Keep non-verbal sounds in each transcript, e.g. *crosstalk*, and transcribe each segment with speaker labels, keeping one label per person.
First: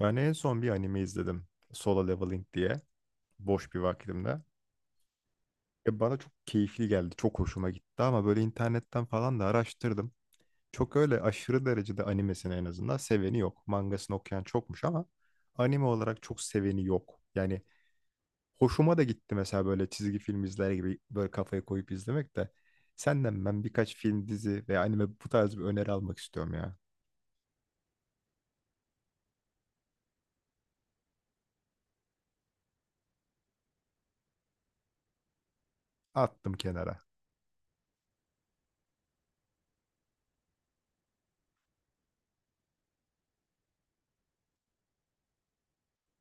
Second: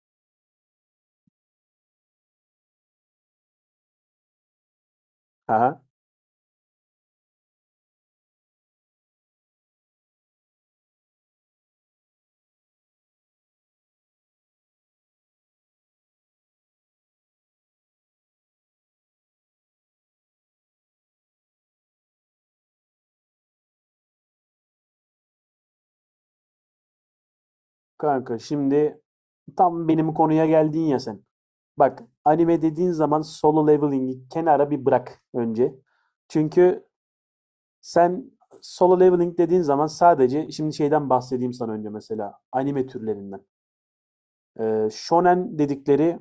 Speaker 1: Ben en son bir anime izledim. Solo Leveling diye. Boş bir vakitimde.
Speaker 2: Aha.
Speaker 1: Bana çok keyifli geldi. Çok hoşuma gitti ama böyle internetten falan da araştırdım. Çok öyle aşırı derecede animesini en azından seveni yok. Mangasını okuyan çokmuş ama anime olarak çok seveni yok. Yani hoşuma da gitti mesela böyle çizgi film izler gibi böyle kafayı koyup izlemek de. Senden ben birkaç film, dizi veya anime bu tarz bir öneri almak istiyorum ya.
Speaker 2: Kanka şimdi tam benim konuya geldin ya sen. Bak anime dediğin zaman Solo Leveling'i kenara bir bırak önce.
Speaker 1: Attım
Speaker 2: Çünkü
Speaker 1: kenara.
Speaker 2: sen Solo Leveling dediğin zaman sadece şimdi şeyden bahsedeyim sana önce, mesela anime türlerinden. Shonen dedikleri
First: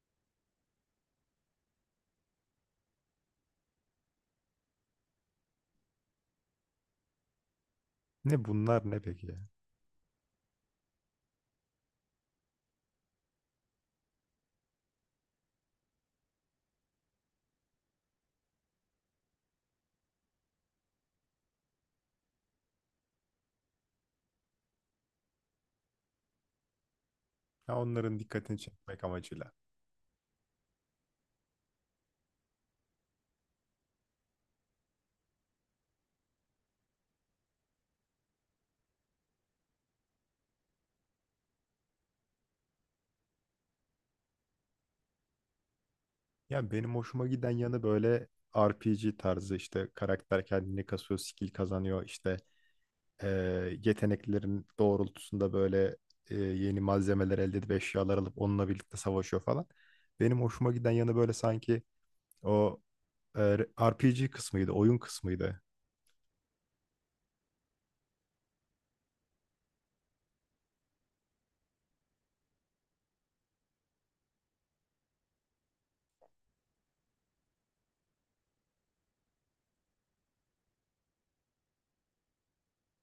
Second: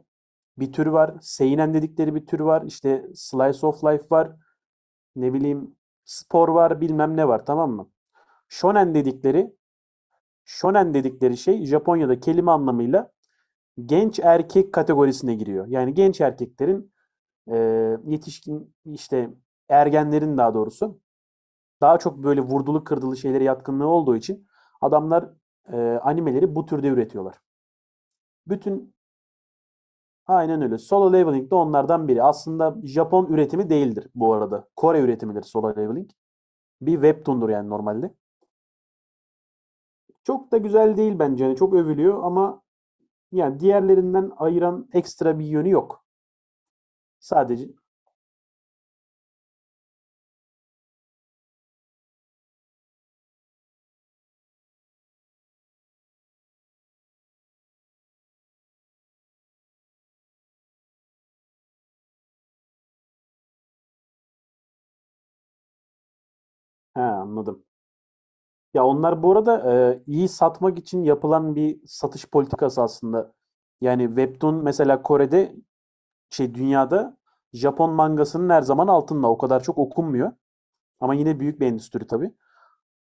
Speaker 2: bir tür var. Seinen dedikleri bir tür var. İşte slice of life var. Ne bileyim, spor var, bilmem ne var, tamam mı?
Speaker 1: Ne bunlar
Speaker 2: Shonen
Speaker 1: ne peki ya?
Speaker 2: dedikleri shonen dedikleri şey Japonya'da kelime anlamıyla genç erkek kategorisine giriyor. Yani genç erkeklerin, e, yetişkin işte, ergenlerin daha doğrusu, daha çok böyle vurdulu kırdılı şeylere yatkınlığı olduğu için adamlar animeleri bu türde üretiyorlar.
Speaker 1: Ya onların dikkatini
Speaker 2: Bütün
Speaker 1: çekmek amacıyla.
Speaker 2: aynen öyle. Solo Leveling de onlardan biri. Aslında Japon üretimi değildir bu arada. Kore üretimidir Solo Leveling. Bir webtoon'dur yani normalde. Çok da güzel değil bence. Yani çok övülüyor ama yani diğerlerinden ayıran ekstra bir yönü yok.
Speaker 1: Yani benim hoşuma giden
Speaker 2: Sadece
Speaker 1: yanı böyle RPG tarzı işte karakter kendini kasıyor, skill kazanıyor. İşte eee, yeteneklerin doğrultusunda böyle yeni malzemeler elde edip eşyalar alıp onunla birlikte savaşıyor falan. Benim hoşuma giden yanı böyle sanki o RPG kısmıydı, oyun kısmıydı.
Speaker 2: he, anladım. Ya onlar bu arada iyi satmak için yapılan bir satış politikası aslında. Yani Webtoon mesela Kore'de, şey, dünyada Japon mangasının her zaman altında. O kadar çok okunmuyor. Ama yine büyük bir endüstri tabii.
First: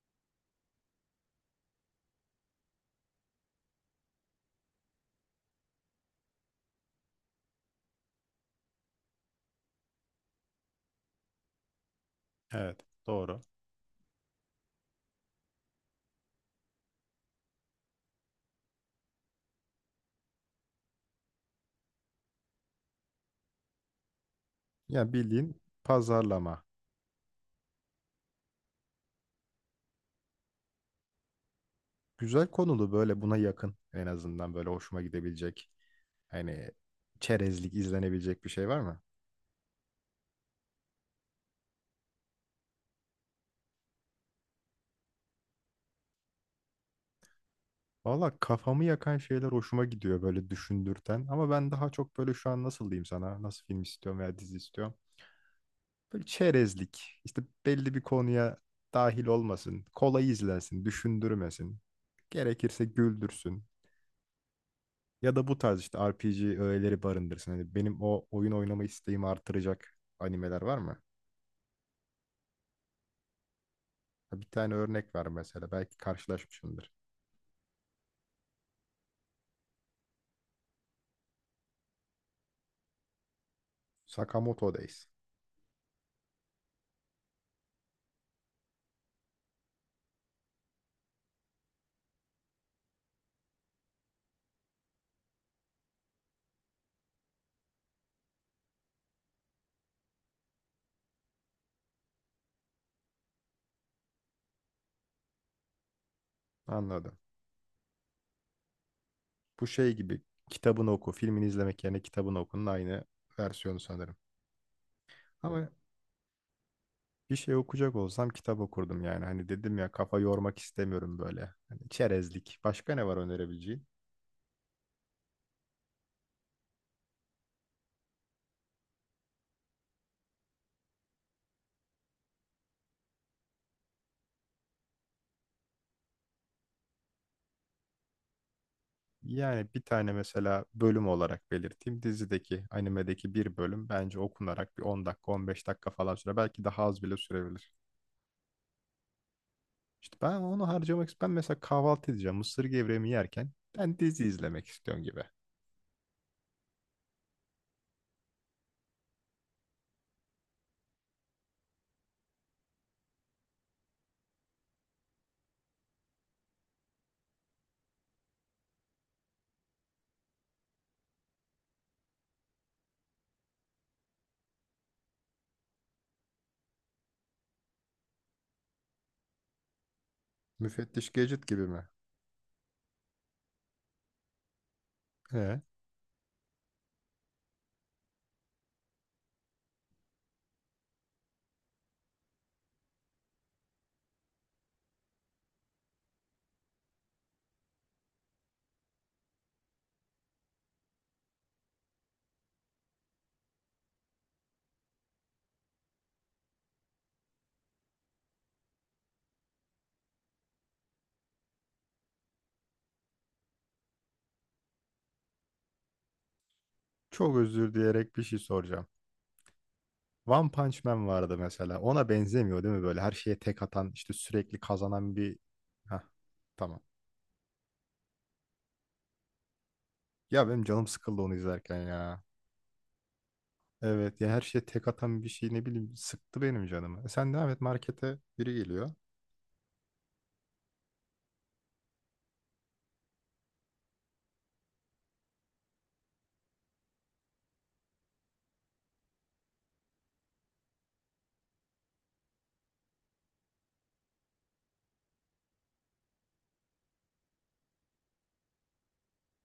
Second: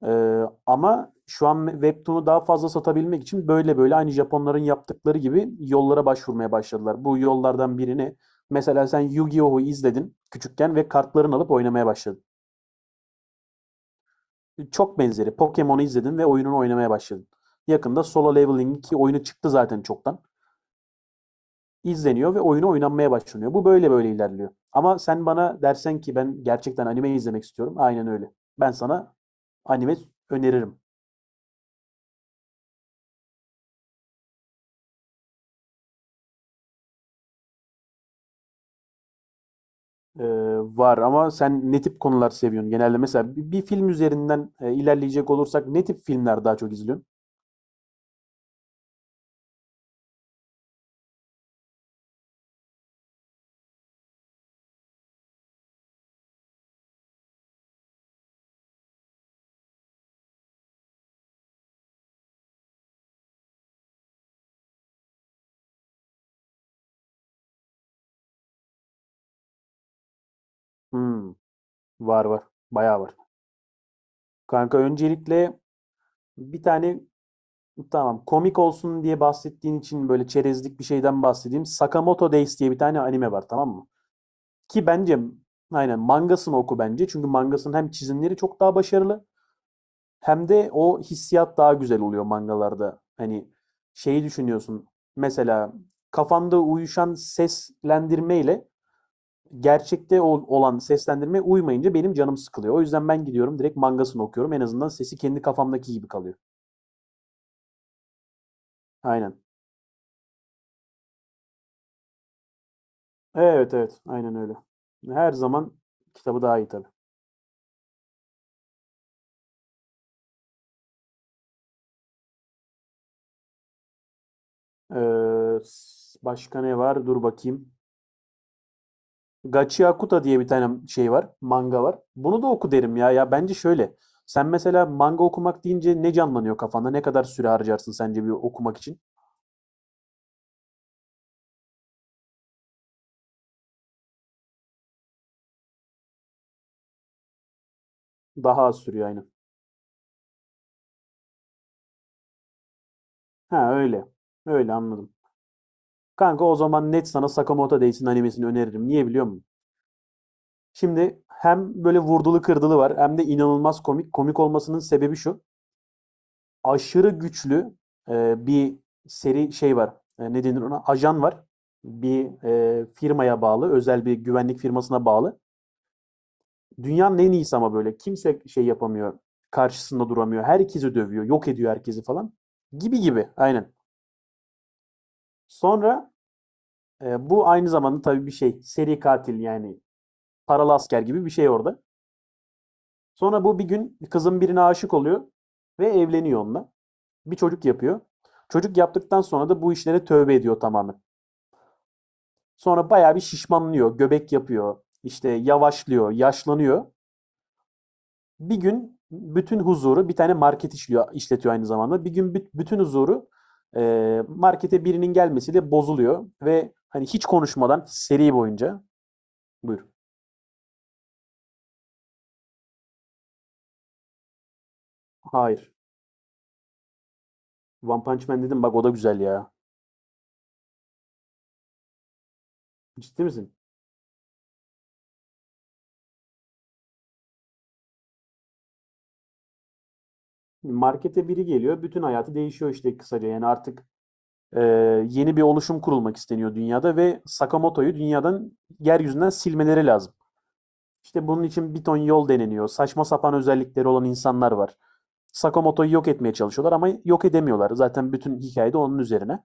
Speaker 2: E, ama şu an Webtoon'u daha fazla satabilmek için böyle böyle aynı Japonların yaptıkları gibi yollara başvurmaya başladılar. Bu yollardan birini mesela, sen Yu-Gi-Oh'u izledin küçükken ve kartlarını alıp oynamaya başladın.
Speaker 1: Evet, doğru.
Speaker 2: Çok benzeri. Pokemon'u izledin ve oyununu oynamaya başladın. Yakında Solo Leveling ki oyunu çıktı zaten çoktan. İzleniyor ve oyunu oynanmaya başlanıyor. Bu böyle böyle ilerliyor. Ama
Speaker 1: Yani
Speaker 2: sen
Speaker 1: bildiğin
Speaker 2: bana dersen ki ben
Speaker 1: pazarlama.
Speaker 2: gerçekten anime izlemek istiyorum. Aynen öyle. Ben sana anime öneririm.
Speaker 1: Güzel konulu böyle buna yakın en azından böyle hoşuma gidebilecek. Hani çerezlik izlenebilecek bir şey var mı?
Speaker 2: Ee, var ama sen ne tip konular seviyorsun genelde? Mesela bir film üzerinden ilerleyecek olursak ne tip filmler daha çok izliyorsun?
Speaker 1: Valla kafamı yakan şeyler hoşuma gidiyor böyle düşündürten. Ama ben daha çok böyle şu an nasıl diyeyim sana, nasıl film istiyorum veya dizi istiyorum. Böyle çerezlik, işte belli bir konuya dahil olmasın, kolay izlensin, düşündürmesin. Gerekirse güldürsün. Ya da bu tarz işte RPG öğeleri barındırsın. Hani benim o oyun oynama isteğimi artıracak animeler var mı?
Speaker 2: Hmm, var var. Bayağı var.
Speaker 1: Ha, bir tane
Speaker 2: Kanka
Speaker 1: örnek ver
Speaker 2: öncelikle
Speaker 1: mesela, belki
Speaker 2: bir
Speaker 1: karşılaşmışsındır.
Speaker 2: tane, tamam. Komik olsun diye bahsettiğin için böyle çerezlik bir şeyden bahsedeyim. Sakamoto Days diye bir tane anime var, tamam mı?
Speaker 1: Sakamoto
Speaker 2: Ki
Speaker 1: Days.
Speaker 2: bence aynen mangasını oku bence. Çünkü mangasının hem çizimleri çok daha başarılı, hem de o hissiyat daha güzel oluyor mangalarda. Hani şeyi düşünüyorsun. Mesela kafanda uyuşan seslendirmeyle gerçekte olan seslendirme uymayınca benim canım sıkılıyor. O yüzden ben gidiyorum direkt mangasını okuyorum. En azından sesi kendi kafamdaki gibi kalıyor.
Speaker 1: Anladım.
Speaker 2: Aynen.
Speaker 1: Bu şey gibi kitabını oku, filmini izlemek yerine kitabını okunun aynı
Speaker 2: Evet,
Speaker 1: versiyonu
Speaker 2: evet.
Speaker 1: sanırım.
Speaker 2: Aynen öyle. Her
Speaker 1: Ama
Speaker 2: zaman kitabı daha iyi tabii.
Speaker 1: bir şey okuyacak olsam kitap okurdum yani. Hani dedim ya kafa yormak istemiyorum böyle. Hani çerezlik. Başka ne var önerebileceğin?
Speaker 2: Başka ne var? Dur bakayım. Gachi Akuta diye bir tane şey var. Manga var. Bunu da oku derim ya. Ya bence şöyle. Sen mesela manga okumak deyince ne canlanıyor kafanda? Ne kadar süre harcarsın sence bir okumak için?
Speaker 1: Yani bir tane mesela bölüm olarak belirteyim. Dizideki, animedeki bir bölüm bence okunarak bir 10 dakika, 15 dakika falan sürer. Belki daha az bile sürebilir.
Speaker 2: Daha az sürüyor aynen.
Speaker 1: İşte ben onu harcamak istiyorum. Ben mesela kahvaltı edeceğim. Mısır gevreğimi yerken
Speaker 2: Ha
Speaker 1: ben
Speaker 2: öyle.
Speaker 1: dizi izlemek
Speaker 2: Öyle
Speaker 1: istiyorum
Speaker 2: anladım.
Speaker 1: gibi.
Speaker 2: Kanka o zaman net sana Sakamoto Days'in animesini öneririm. Niye biliyor musun? Şimdi hem böyle vurdulu kırdılı var, hem de inanılmaz komik. Komik olmasının sebebi şu. Aşırı güçlü bir seri şey var. E, ne denir ona? Ajan var. Bir firmaya bağlı, özel bir güvenlik firmasına bağlı. Dünyanın en iyisi ama böyle. Kimse şey yapamıyor, karşısında duramıyor. Herkesi
Speaker 1: Müfettiş
Speaker 2: dövüyor,
Speaker 1: Gadget
Speaker 2: yok
Speaker 1: gibi
Speaker 2: ediyor
Speaker 1: mi?
Speaker 2: herkesi falan. Gibi gibi, aynen.
Speaker 1: He.
Speaker 2: Sonra bu aynı zamanda tabii bir şey, seri katil yani, paralı asker gibi bir şey orada. Sonra bu bir gün kızın birine aşık oluyor ve evleniyor onunla. Bir çocuk yapıyor. Çocuk yaptıktan sonra da bu işlere tövbe ediyor tamamen. Sonra bayağı bir şişmanlıyor, göbek yapıyor, işte yavaşlıyor, yaşlanıyor. Bir gün bütün huzuru, bir tane market işliyor, işletiyor aynı zamanda. Bir gün bütün huzuru markete birinin gelmesiyle bozuluyor ve hani hiç
Speaker 1: Çok özür
Speaker 2: konuşmadan
Speaker 1: dileyerek bir
Speaker 2: seri
Speaker 1: şey
Speaker 2: boyunca
Speaker 1: soracağım.
Speaker 2: buyur.
Speaker 1: One Punch Man vardı mesela. Ona benzemiyor değil mi böyle? Her şeye tek atan, işte sürekli kazanan bir...
Speaker 2: Hayır.
Speaker 1: Hah, tamam.
Speaker 2: One Punch Man dedim bak, o da güzel ya.
Speaker 1: Ya benim canım sıkıldı onu izlerken ya.
Speaker 2: Ciddi misin?
Speaker 1: Evet ya, her şeye tek atan bir şey ne bileyim sıktı benim canımı. E sen devam et, markete biri geliyor.
Speaker 2: Markete biri geliyor, bütün hayatı değişiyor işte kısaca. Yani artık e, yeni bir oluşum kurulmak isteniyor dünyada ve Sakamoto'yu dünyadan, yeryüzünden silmeleri lazım. İşte bunun için bir ton yol deneniyor. Saçma sapan özellikleri olan insanlar var. Sakamoto'yu yok etmeye çalışıyorlar ama yok edemiyorlar. Zaten bütün hikayede onun üzerine.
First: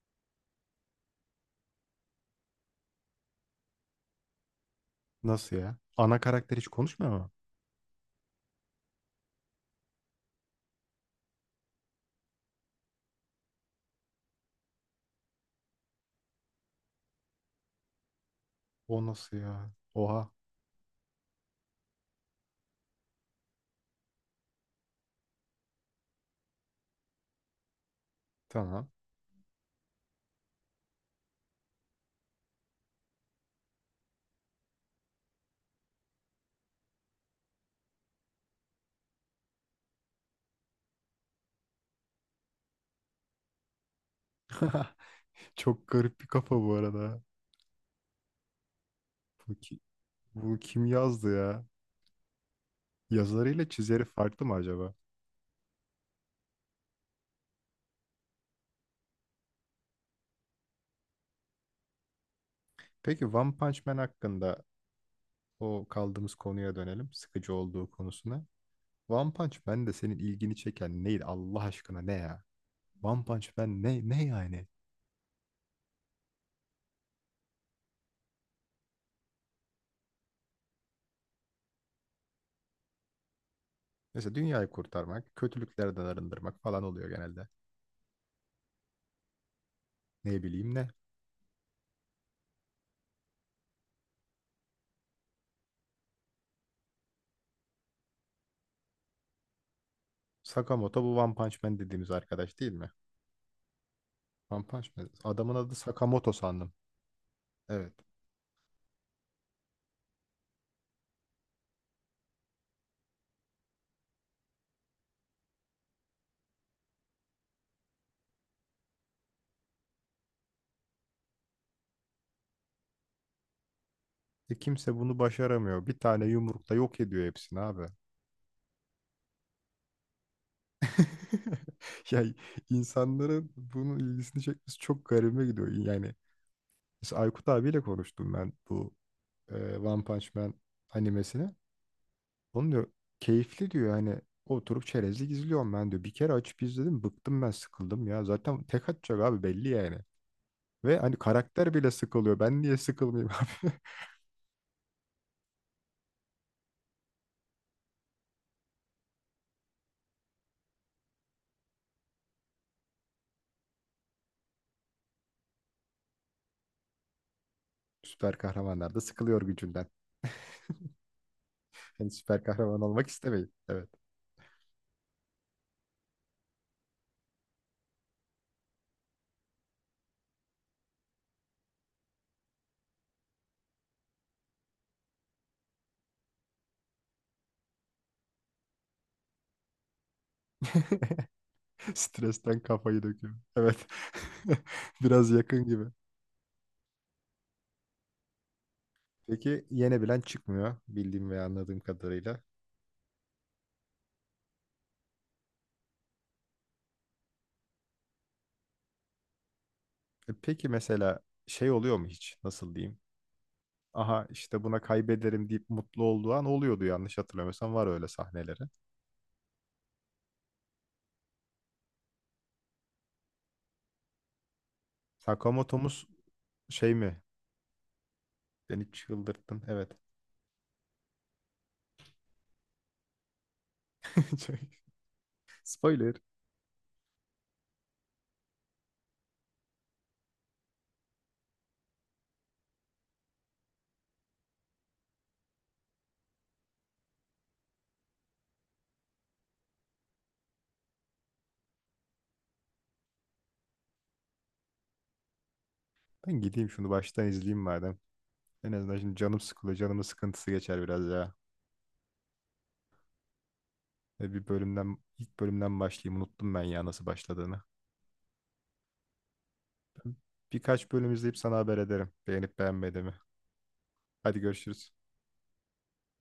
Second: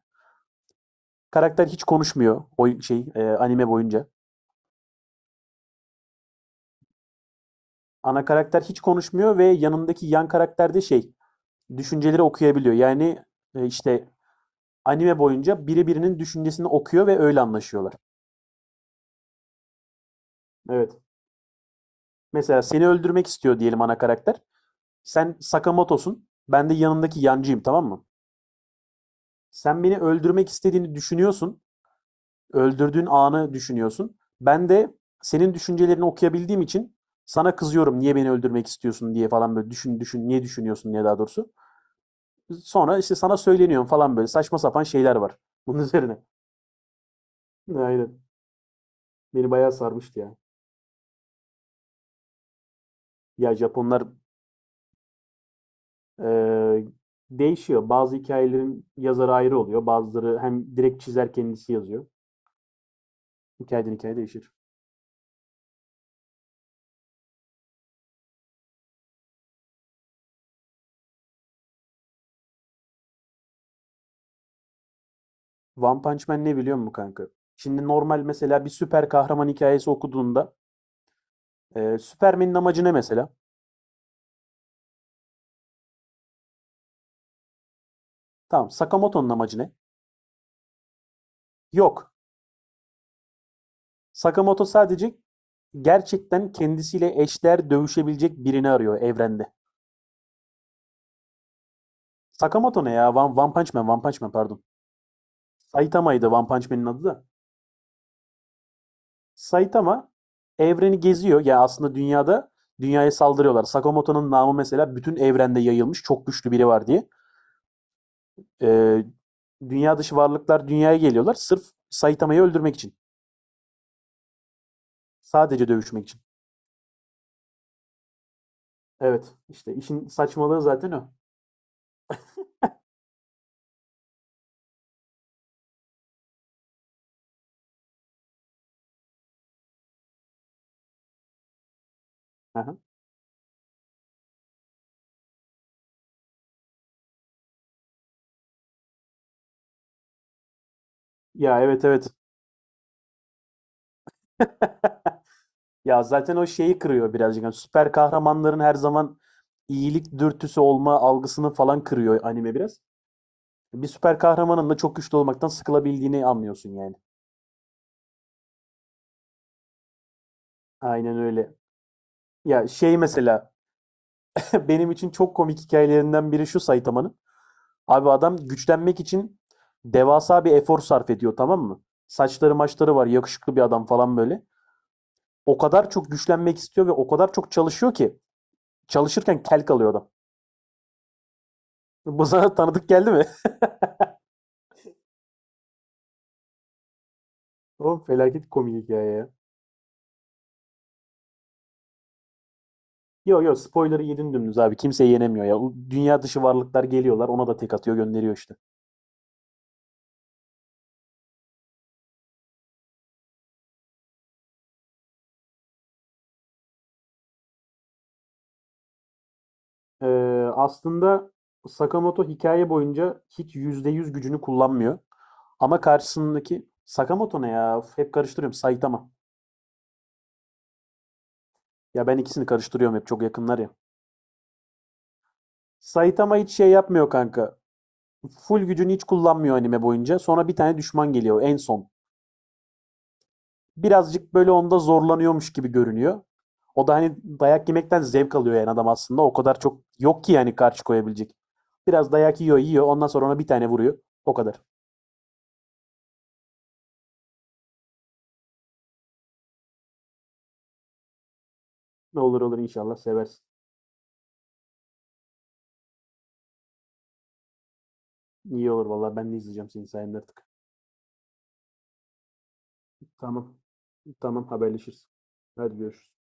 Speaker 2: Karakter hiç konuşmuyor o şey anime boyunca.
Speaker 1: Nasıl ya? Ana karakter hiç konuşmuyor mu?
Speaker 2: Ana karakter hiç konuşmuyor ve yanındaki yan karakter de şey, düşünceleri okuyabiliyor. Yani işte anime boyunca biri birinin düşüncesini okuyor ve öyle anlaşıyorlar.
Speaker 1: O nasıl ya? Oha.
Speaker 2: Evet. Mesela seni öldürmek istiyor diyelim ana karakter. Sen Sakamoto'sun. Ben de yanındaki yancıyım, tamam mı?
Speaker 1: Tamam.
Speaker 2: Sen beni öldürmek istediğini düşünüyorsun. Öldürdüğün anı düşünüyorsun. Ben de senin düşüncelerini okuyabildiğim için sana kızıyorum, niye beni öldürmek istiyorsun diye falan, böyle düşün düşün niye düşünüyorsun diye, daha doğrusu. Sonra işte sana söyleniyorum falan, böyle saçma sapan
Speaker 1: *laughs*
Speaker 2: şeyler var *laughs* bunun
Speaker 1: Çok
Speaker 2: üzerine.
Speaker 1: garip bir kafa bu arada.
Speaker 2: Aynen. Beni
Speaker 1: Bu,
Speaker 2: bayağı
Speaker 1: ki-
Speaker 2: sarmıştı ya.
Speaker 1: Bu kim yazdı ya?
Speaker 2: Ya
Speaker 1: Yazarıyla
Speaker 2: Japonlar,
Speaker 1: çizeri farklı mı acaba?
Speaker 2: eee, değişiyor. Bazı hikayelerin yazarı ayrı oluyor. Bazıları hem direkt çizer kendisi yazıyor.
Speaker 1: Peki One Punch
Speaker 2: Hikayeden
Speaker 1: Man
Speaker 2: hikaye değişir.
Speaker 1: hakkında o kaldığımız konuya dönelim. Sıkıcı olduğu konusuna. One Punch Man de senin ilgini çeken neydi Allah aşkına ne ya? One Punch Man ne yani?
Speaker 2: One Punch Man ne biliyor musun kanka? Şimdi normal mesela bir süper kahraman hikayesi okuduğunda, Superman'in amacı ne mesela?
Speaker 1: Mesela dünyayı kurtarmak, kötülüklerden arındırmak falan oluyor genelde.
Speaker 2: Tamam. Sakamoto'nun amacı ne?
Speaker 1: Ne bileyim ne.
Speaker 2: Yok. Sakamoto sadece gerçekten kendisiyle eşler dövüşebilecek birini arıyor evrende.
Speaker 1: Sakamoto bu One Punch Man dediğimiz arkadaş değil
Speaker 2: Sakamoto
Speaker 1: mi?
Speaker 2: ne ya? One Punch Man, One Punch Man,
Speaker 1: One
Speaker 2: pardon.
Speaker 1: Punch Man. Adamın adı
Speaker 2: Saitama'ydı
Speaker 1: Sakamoto
Speaker 2: One Punch
Speaker 1: sandım.
Speaker 2: Man'in adı da.
Speaker 1: Evet.
Speaker 2: Saitama evreni geziyor. Ya aslında dünyaya saldırıyorlar. Sakamoto'nun namı mesela bütün evrende yayılmış. Çok güçlü biri var diye. Ee, Dünya dışı varlıklar dünyaya geliyorlar. Sırf Saitama'yı öldürmek için.
Speaker 1: E kimse bunu
Speaker 2: Sadece
Speaker 1: başaramıyor. Bir
Speaker 2: dövüşmek için.
Speaker 1: tane yumrukla yok ediyor hepsini abi.
Speaker 2: Evet. İşte işin saçmalığı zaten o.
Speaker 1: *laughs* Yani insanların bunun ilgisini çekmesi çok garibime gidiyor. Yani mesela Aykut abiyle konuştum ben bu One Punch Man animesini. Onun
Speaker 2: Hı.
Speaker 1: diyor keyifli diyor hani oturup çerezlik izliyorum ben diyor. Bir kere açıp izledim bıktım ben sıkıldım ya. Zaten tek atacak abi belli yani. Ve hani
Speaker 2: Ya
Speaker 1: karakter
Speaker 2: evet,
Speaker 1: bile
Speaker 2: evet.
Speaker 1: sıkılıyor. Ben niye sıkılmayayım abi? *laughs*
Speaker 2: *laughs* Ya zaten o şeyi kırıyor birazcık. Yani süper kahramanların her zaman iyilik dürtüsü olma algısını falan kırıyor anime biraz. Bir süper kahramanın da çok güçlü olmaktan sıkılabildiğini anlıyorsun yani.
Speaker 1: Süper kahramanlar da sıkılıyor gücünden. *laughs*
Speaker 2: Aynen öyle.
Speaker 1: Yani süper
Speaker 2: Ya
Speaker 1: kahraman
Speaker 2: şey
Speaker 1: olmak
Speaker 2: mesela,
Speaker 1: istemeyin. Evet.
Speaker 2: *laughs* benim için çok komik hikayelerinden biri şu Saitama'nın. Abi adam güçlenmek için devasa bir efor sarf ediyor, tamam mı? Saçları maçları var, yakışıklı bir adam falan böyle. O kadar çok güçlenmek istiyor ve o kadar çok çalışıyor ki çalışırken kel kalıyor adam.
Speaker 1: *laughs*
Speaker 2: Bu sana
Speaker 1: Stresten
Speaker 2: tanıdık
Speaker 1: kafayı
Speaker 2: geldi mi?
Speaker 1: döküyor. Evet. *laughs* Biraz yakın gibi.
Speaker 2: *laughs* Oğlum felaket komik hikaye ya.
Speaker 1: Peki yenebilen çıkmıyor bildiğim ve anladığım kadarıyla.
Speaker 2: Yo yo, spoiler'ı yedin dümdüz abi. Kimse yenemiyor ya. Dünya dışı varlıklar geliyorlar. Ona da tek atıyor gönderiyor işte.
Speaker 1: E peki mesela şey oluyor mu hiç? Nasıl diyeyim? Aha işte buna kaybederim deyip mutlu olduğu an oluyordu, yanlış hatırlamıyorsam var öyle sahneleri.
Speaker 2: Ee, Aslında Sakamoto hikaye boyunca hiç %100 gücünü kullanmıyor. Ama
Speaker 1: Sakamoto'muz
Speaker 2: karşısındaki,
Speaker 1: şey mi?
Speaker 2: Sakamoto ne ya? Hep karıştırıyorum.
Speaker 1: Beni
Speaker 2: Saitama.
Speaker 1: çıldırttın. Evet.
Speaker 2: Ya ben ikisini karıştırıyorum hep, çok yakınlar ya.
Speaker 1: *laughs* Çok- Spoiler.
Speaker 2: Saitama hiç şey yapmıyor kanka. Full gücünü hiç kullanmıyor anime boyunca. Sonra bir tane düşman geliyor en son. Birazcık böyle onda zorlanıyormuş gibi görünüyor. O da hani dayak yemekten zevk alıyor yani adam aslında. O kadar çok yok ki yani karşı koyabilecek. Biraz dayak yiyor, yiyor. Ondan sonra ona bir tane vuruyor. O kadar.
Speaker 1: Ben gideyim şunu baştan izleyeyim madem. En azından şimdi canım sıkılıyor. Canımın sıkıntısı geçer biraz ya.
Speaker 2: Olur olur, inşallah seversin.
Speaker 1: E bir bölümden, ilk bölümden başlayayım. Unuttum ben ya nasıl başladığını.
Speaker 2: İyi olur vallahi, ben de izleyeceğim senin sayende artık.
Speaker 1: Birkaç bölüm izleyip sana haber ederim. Beğenip beğenmediğimi.
Speaker 2: Tamam.
Speaker 1: Hadi
Speaker 2: Tamam,
Speaker 1: görüşürüz.
Speaker 2: haberleşiriz. Hadi görüşürüz.